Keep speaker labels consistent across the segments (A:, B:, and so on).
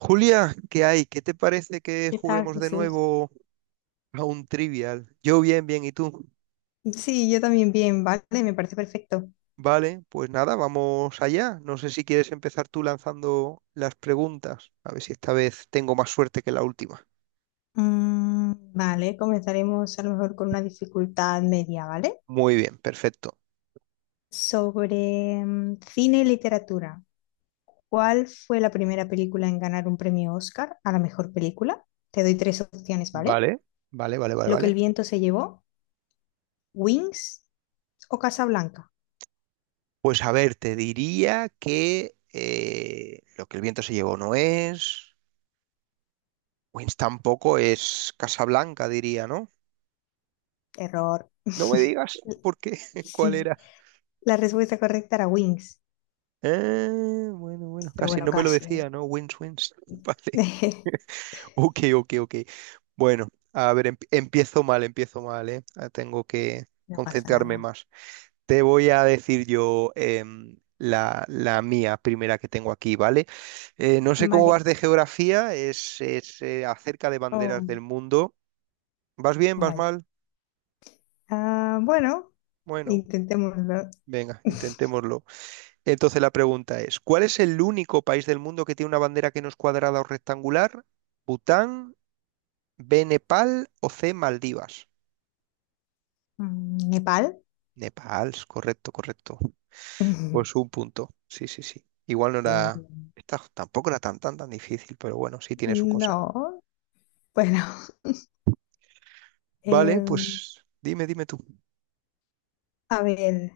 A: Julia, ¿qué hay? ¿Qué te parece que
B: ¿Qué tal,
A: juguemos de
B: Jesús?
A: nuevo a un trivial? Yo bien, bien, ¿y tú?
B: Sí, yo también bien, vale, me parece perfecto.
A: Vale, pues nada, vamos allá. No sé si quieres empezar tú lanzando las preguntas. A ver si esta vez tengo más suerte que la última.
B: Mm, vale, comenzaremos a lo mejor con una dificultad media, ¿vale?
A: Muy bien, perfecto.
B: Sobre cine y literatura. ¿Cuál fue la primera película en ganar un premio Oscar a la mejor película? Te doy tres opciones, ¿vale?
A: Vale, vale, vale, vale,
B: Lo que el
A: vale.
B: viento se llevó, Wings o Casablanca.
A: Pues a ver, te diría que lo que el viento se llevó no es. Wins tampoco es Casablanca, diría, ¿no?
B: Error.
A: No me digas por qué, cuál
B: Sí,
A: era.
B: la respuesta correcta era Wings,
A: Bueno, bueno,
B: pero
A: casi
B: bueno,
A: no me lo
B: casi, ¿eh?
A: decía, ¿no? Wins, wins. Vale. Ok, ok, ok. Bueno, a ver, empiezo mal, ¿eh? Ah, tengo que
B: No pasa
A: concentrarme
B: nada.
A: más. Te voy a decir yo la mía primera que tengo aquí, ¿vale? No sé cómo
B: Vale.
A: vas de geografía, acerca de banderas del
B: Oh,
A: mundo. ¿Vas bien? ¿Vas
B: vaya.
A: mal?
B: Ah, bueno,
A: Bueno,
B: intentémoslo.
A: venga, intentémoslo. Entonces la pregunta es, ¿cuál es el único país del mundo que tiene una bandera que no es cuadrada o rectangular? ¿Bután, B, Nepal o C, Maldivas?
B: ¿Nepal?
A: Nepal, correcto, correcto. Pues un punto. Sí, sí, sí. Igual no
B: Bien,
A: era.
B: bien.
A: Esta tampoco era tan, tan, tan difícil, pero bueno, sí tiene su cosa.
B: No, bueno.
A: Vale,
B: Em,
A: pues dime, dime tú.
B: a ver,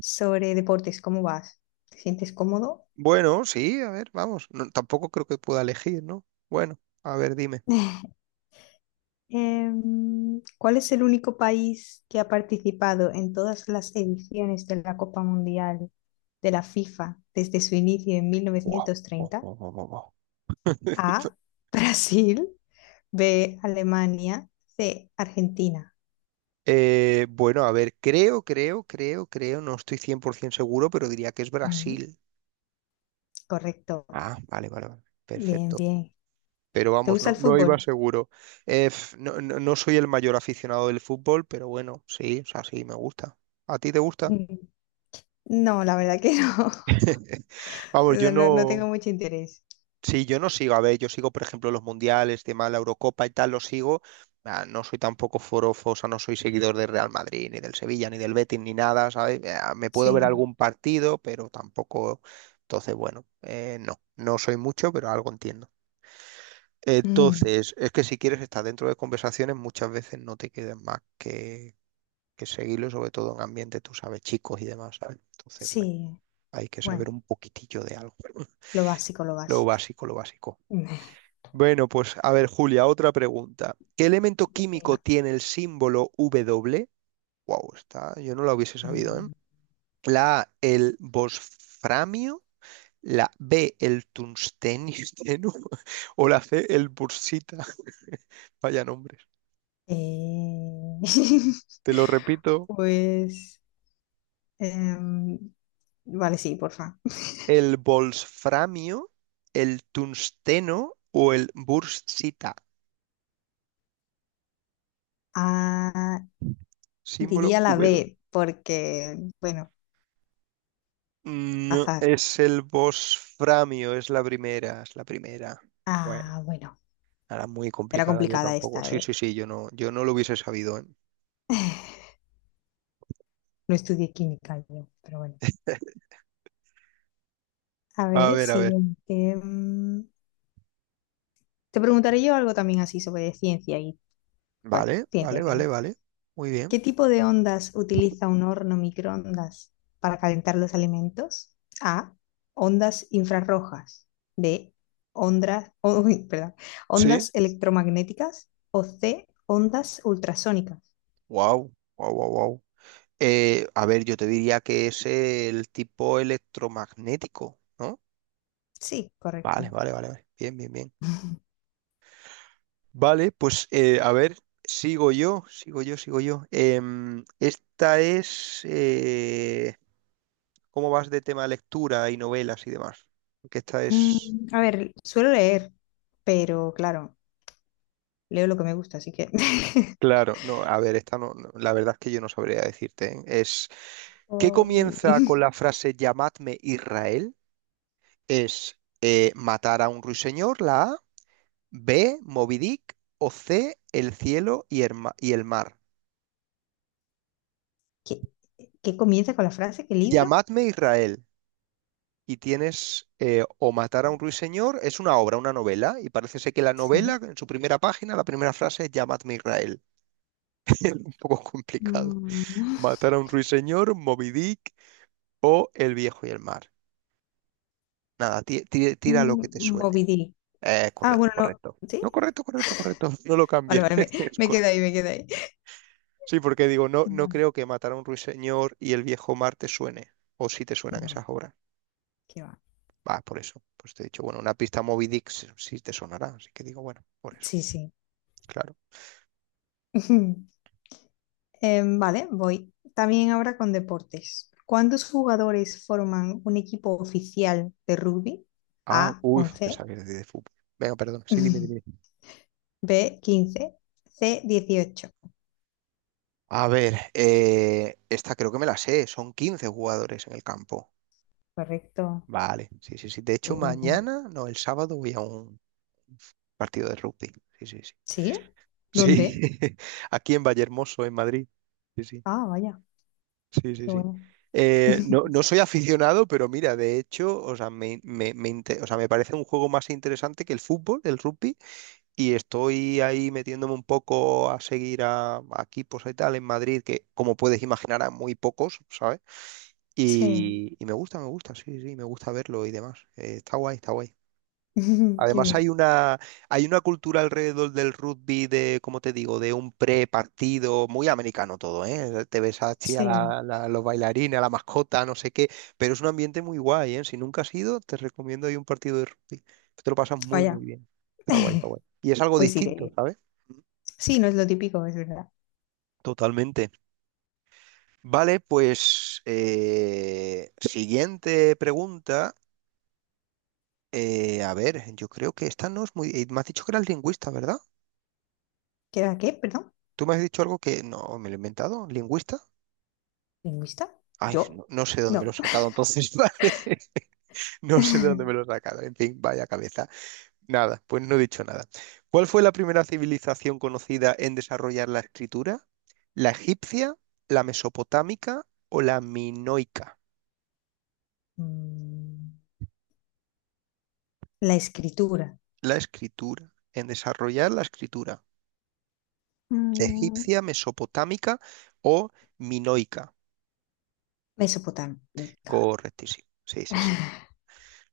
B: sobre deportes, ¿cómo vas? ¿Te sientes cómodo?
A: Bueno, sí, a ver, vamos. No, tampoco creo que pueda elegir, ¿no? Bueno, a ver, dime.
B: ¿Cuál es el único país que ha participado en todas las ediciones de la Copa Mundial de la FIFA desde su inicio en
A: Buah, buah,
B: 1930?
A: buah, buah, buah, buah.
B: A. Brasil. B, Alemania, C, Argentina.
A: Bueno, a ver, creo, creo, creo, creo, no estoy 100% seguro, pero diría que es
B: Mm,
A: Brasil.
B: correcto.
A: Ah, vale, vale, vale,
B: Bien,
A: perfecto.
B: bien.
A: Pero
B: ¿Te
A: vamos,
B: gusta
A: no,
B: el
A: no iba
B: fútbol?
A: seguro. No, no soy el mayor aficionado del fútbol, pero bueno, sí, o sea, sí, me gusta. ¿A ti te gusta?
B: Mm, No, la verdad que no. O
A: Vamos, yo
B: sea, no, no tengo
A: no.
B: mucho interés.
A: Sí, yo no sigo, a ver, yo sigo, por ejemplo, los mundiales, tema de la Eurocopa y tal, los sigo. Ah, no soy tampoco forofo, o sea, no soy seguidor del Real Madrid, ni del Sevilla, ni del Betis, ni nada, ¿sabes? Ah, me puedo ver
B: Sí.
A: algún partido, pero tampoco. Entonces, bueno, no, no soy mucho, pero algo entiendo.
B: Mm,
A: Entonces, es que si quieres estar dentro de conversaciones, muchas veces no te quedan más que seguirlo, sobre todo en ambiente, tú sabes, chicos y demás, ¿sabes? Entonces, bueno,
B: sí.
A: hay que saber
B: Bueno,
A: un poquitillo de algo.
B: lo básico, lo
A: Lo
B: básico.
A: básico, lo básico. Bueno, pues a ver, Julia, otra pregunta. ¿Qué elemento
B: Mm,
A: químico
B: Venga.
A: tiene el símbolo W? Wow, está, yo no lo hubiese sabido, ¿eh?
B: Mm,
A: La A, el bosframio, la B, el tungstenio, o la C, el bursita. Vaya nombres.
B: eh,
A: Te lo repito,
B: pues, em, vale, sí, porfa.
A: el bolsframio, el tungsteno o el bursita,
B: Ah,
A: símbolo
B: diría la
A: W.
B: B, porque, bueno,
A: No,
B: azar.
A: es el bosframio, es la primera, es la primera. Bueno.
B: Ah, bueno.
A: Era muy
B: Era
A: complicada, yo
B: complicada
A: tampoco.
B: esta,
A: Sí,
B: ¿eh?
A: sí, sí, yo no, yo no lo hubiese sabido, ¿eh?
B: No estudié química yo, pero bueno. A
A: A
B: ver,
A: ver, a ver.
B: siguiente. Te preguntaré yo algo también así sobre ciencia y, bueno,
A: Vale,
B: ciencia
A: vale,
B: en
A: vale,
B: general.
A: vale. Muy bien.
B: ¿Qué tipo de ondas utiliza un horno microondas para calentar los alimentos? A. Ondas infrarrojas. B. Ondas, uy, perdón,
A: Sí.
B: ondas electromagnéticas. O C. Ondas ultrasónicas.
A: Wow, wow, wow, wow. A ver, yo te diría que es el tipo electromagnético, ¿no?
B: Sí,
A: Vale,
B: correcto.
A: vale, vale, vale. Bien, bien, bien. Vale, pues a ver, sigo yo, sigo yo, sigo yo. Esta es. ¿Cómo vas de tema lectura y novelas y demás? Que esta es.
B: A ver, suelo leer, pero claro. Leo lo que me gusta, así que.
A: Claro, no, a ver, esta no, no, la verdad es que yo no sabría decirte. ¿Eh? Es. ¿Qué
B: Jolín.
A: comienza con la frase llamadme Israel? Es matar a un ruiseñor, la A, B, Moby Dick, o C, el cielo y y el mar.
B: ¿Qué, qué comienza con la frase? ¿Qué libro?
A: Llamadme Israel. Y tienes o matar a un ruiseñor, es una obra, una novela, y parece ser que la novela,
B: Sí.
A: en su primera página, la primera frase es llamadme Israel. Un poco complicado.
B: Mm,
A: Matar a un ruiseñor, Moby Dick o el viejo y el mar. Nada, tira, lo que te suene.
B: Moby Dick. Ah,
A: Correcto,
B: bueno, no.
A: correcto.
B: ¿Sí?
A: No, correcto, correcto, correcto. No lo
B: Vale,
A: cambies.
B: vale, me,
A: Es
B: me quedé
A: correcto.
B: ahí, me quedé ahí.
A: Sí, porque digo, no, no
B: Bueno,
A: creo que matar a un ruiseñor y el viejo mar te suene. O si te suenan esas
B: no,
A: obras.
B: qué va.
A: Va, por eso. Pues te he dicho, bueno, una pista Moby Dick sí sí te sonará. Así que digo, bueno, por eso.
B: Sí, sí.
A: Claro.
B: Vale, voy. También ahora con deportes. ¿Cuántos jugadores forman un equipo oficial de rugby?
A: Ah,
B: A,
A: uy, te
B: 11.
A: sabías de fútbol. Venga, perdón. Sí, dime, dime.
B: B, 15. C, 18.
A: A ver, esta creo que me la sé. Son 15 jugadores en el campo.
B: Correcto.
A: Vale, sí, sí, sí. De hecho,
B: Muy bien, muy bien.
A: mañana, no, el sábado voy a un partido de rugby. Sí, sí, sí.
B: ¿Sí?
A: Sí,
B: ¿Dónde?
A: aquí en Vallehermoso, en Madrid. Sí, sí,
B: Ah, vaya,
A: sí, sí,
B: qué
A: sí.
B: bueno.
A: No, no soy aficionado, pero mira, de hecho, o sea, o sea, me parece un juego más interesante que el fútbol, el rugby, y estoy ahí metiéndome un poco a seguir a equipos y tal en Madrid, que como puedes imaginar, a muy pocos, ¿sabes?
B: Sí,
A: Y me gusta, sí, sí, me gusta verlo y demás. Está guay, está guay.
B: qué
A: Además
B: bien.
A: hay una cultura alrededor del rugby de, como te digo, de un pre-partido, muy americano todo, ¿eh? Te ves así a
B: Sí,
A: los bailarines, a la mascota, no sé qué, pero es un ambiente muy guay, ¿eh? Si nunca has ido, te recomiendo ahí un partido de rugby. Te lo pasas muy,
B: vaya.
A: muy bien. Está guay, está guay. Y es algo
B: Pues
A: distinto,
B: iré.
A: ¿sabes?
B: Sí, no es lo típico, es verdad.
A: Totalmente. Vale, pues siguiente pregunta. A ver, yo creo que esta no es muy. Me has dicho que eras lingüista, ¿verdad?
B: ¿Qué era qué? Perdón.
A: Tú me has dicho algo que no me lo he inventado, lingüista.
B: ¿Lingüista?
A: Ay,
B: ¿Yo?
A: no, no sé de dónde me lo
B: No.
A: he sacado entonces, vale. No sé de dónde me lo he sacado. En fin, vaya cabeza. Nada, pues no he dicho nada. ¿Cuál fue la primera civilización conocida en desarrollar la escritura? ¿La egipcia, la mesopotámica o la minoica?
B: Mm, la escritura.
A: La escritura, en desarrollar la escritura.
B: Mm,
A: Egipcia, mesopotámica o minoica.
B: Mesopotámica.
A: Correctísimo. Sí, sí, sí.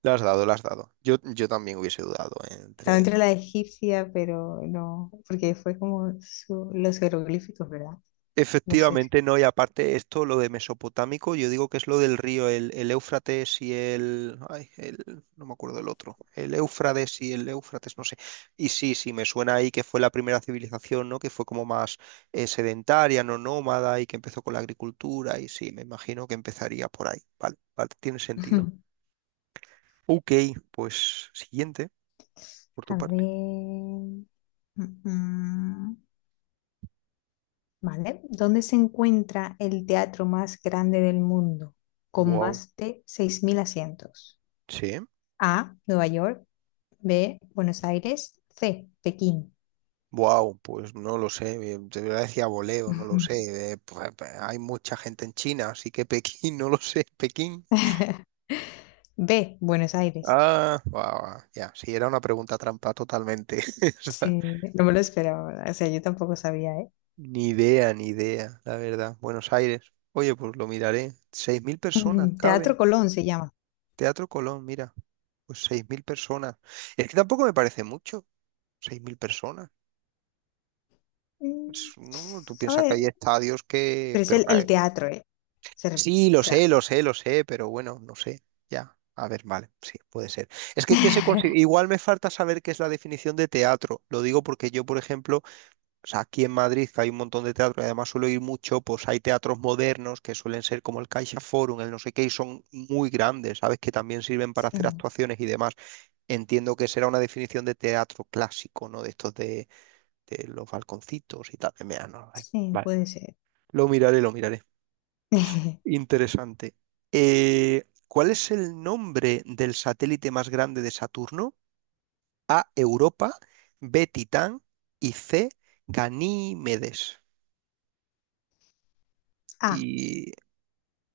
A: La has dado, la has dado. Yo también hubiese dudado
B: Estaba
A: entre.
B: entre la egipcia, pero no, porque fue como los jeroglíficos, ¿verdad? No sé.
A: Efectivamente, no, y aparte esto, lo de mesopotámico, yo digo que es lo del río, el Éufrates y no me acuerdo el otro, el Éufrates y el Éufrates, no sé. Y sí, sí, me suena ahí que fue la primera civilización, ¿no? Que fue como más sedentaria, no nómada, y que empezó con la agricultura, y sí, me imagino que empezaría por ahí. Vale, vale, tiene sentido. Ok, pues siguiente, por
B: A
A: tu parte.
B: ver. Mm, mm. ¿Vale? ¿Dónde se encuentra el teatro más grande del mundo, con
A: Wow.
B: más de 6.000 asientos?
A: Sí.
B: A, Nueva York, B, Buenos Aires, C, Pekín.
A: Wow, pues no lo sé, de decía voleo, no lo sé. Pues, hay mucha gente en China, así que Pekín, no lo sé. Pekín.
B: B, Buenos Aires.
A: Ah, guau, ya, sí, era una pregunta trampa totalmente. O sea,
B: Sí, no me lo esperaba, o sea, yo tampoco sabía, ¿eh?
A: ni idea, ni idea, la verdad. Buenos Aires. Oye, pues lo miraré. 6.000 personas
B: Ujú.
A: caben.
B: Teatro Colón se llama.
A: Teatro Colón, mira, pues 6.000 personas. Es que tampoco me parece mucho, seis mil personas.
B: Mm,
A: No, tú piensas que
B: ¿sabes?
A: hay estadios que.
B: Pero es
A: Pero
B: el teatro, ¿eh? Se ref-
A: sí,
B: o
A: lo
B: sea,
A: sé, lo sé, lo sé, pero bueno, no sé. Ya, a ver, vale, sí, puede ser. Es que igual me falta saber qué es la definición de teatro. Lo digo porque yo, por ejemplo, o sea, aquí en Madrid que hay un montón de teatro y además suelo ir mucho, pues hay teatros modernos que suelen ser como el Caixa Forum, el no sé qué, y son muy grandes, ¿sabes? Que también sirven para hacer
B: sí,
A: actuaciones y demás. Entiendo que será una definición de teatro clásico, ¿no? De estos de, los balconcitos y tal. Mira, no, vale,
B: sí,
A: vale.
B: puede ser.
A: Lo miraré, lo miraré. Interesante. ¿Cuál es el nombre del satélite más grande de Saturno? A, Europa, B, Titán y C, Ganímedes.
B: Ah,
A: Y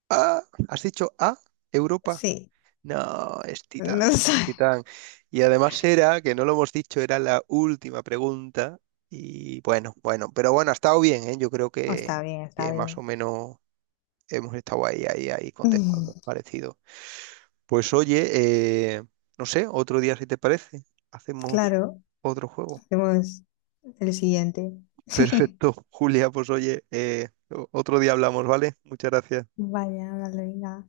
A: A, ¿has dicho A, Europa?
B: sí,
A: No, es
B: no
A: Titán,
B: sé.
A: es Titán. Y además era, que no lo hemos dicho, era la última pregunta. Y bueno, bueno, pero bueno, ha estado bien, ¿eh? Yo creo
B: Oh, está
A: que,
B: bien, está
A: que más o
B: bien.
A: menos hemos estado ahí, ahí, ahí contestando,
B: Mm,
A: parecido. Pues oye, no sé, otro día si te parece, hacemos
B: claro,
A: otro juego.
B: hacemos el siguiente.
A: Perfecto, Julia, pues oye, otro día hablamos, ¿vale? Muchas gracias.
B: Vaya, dale, venga.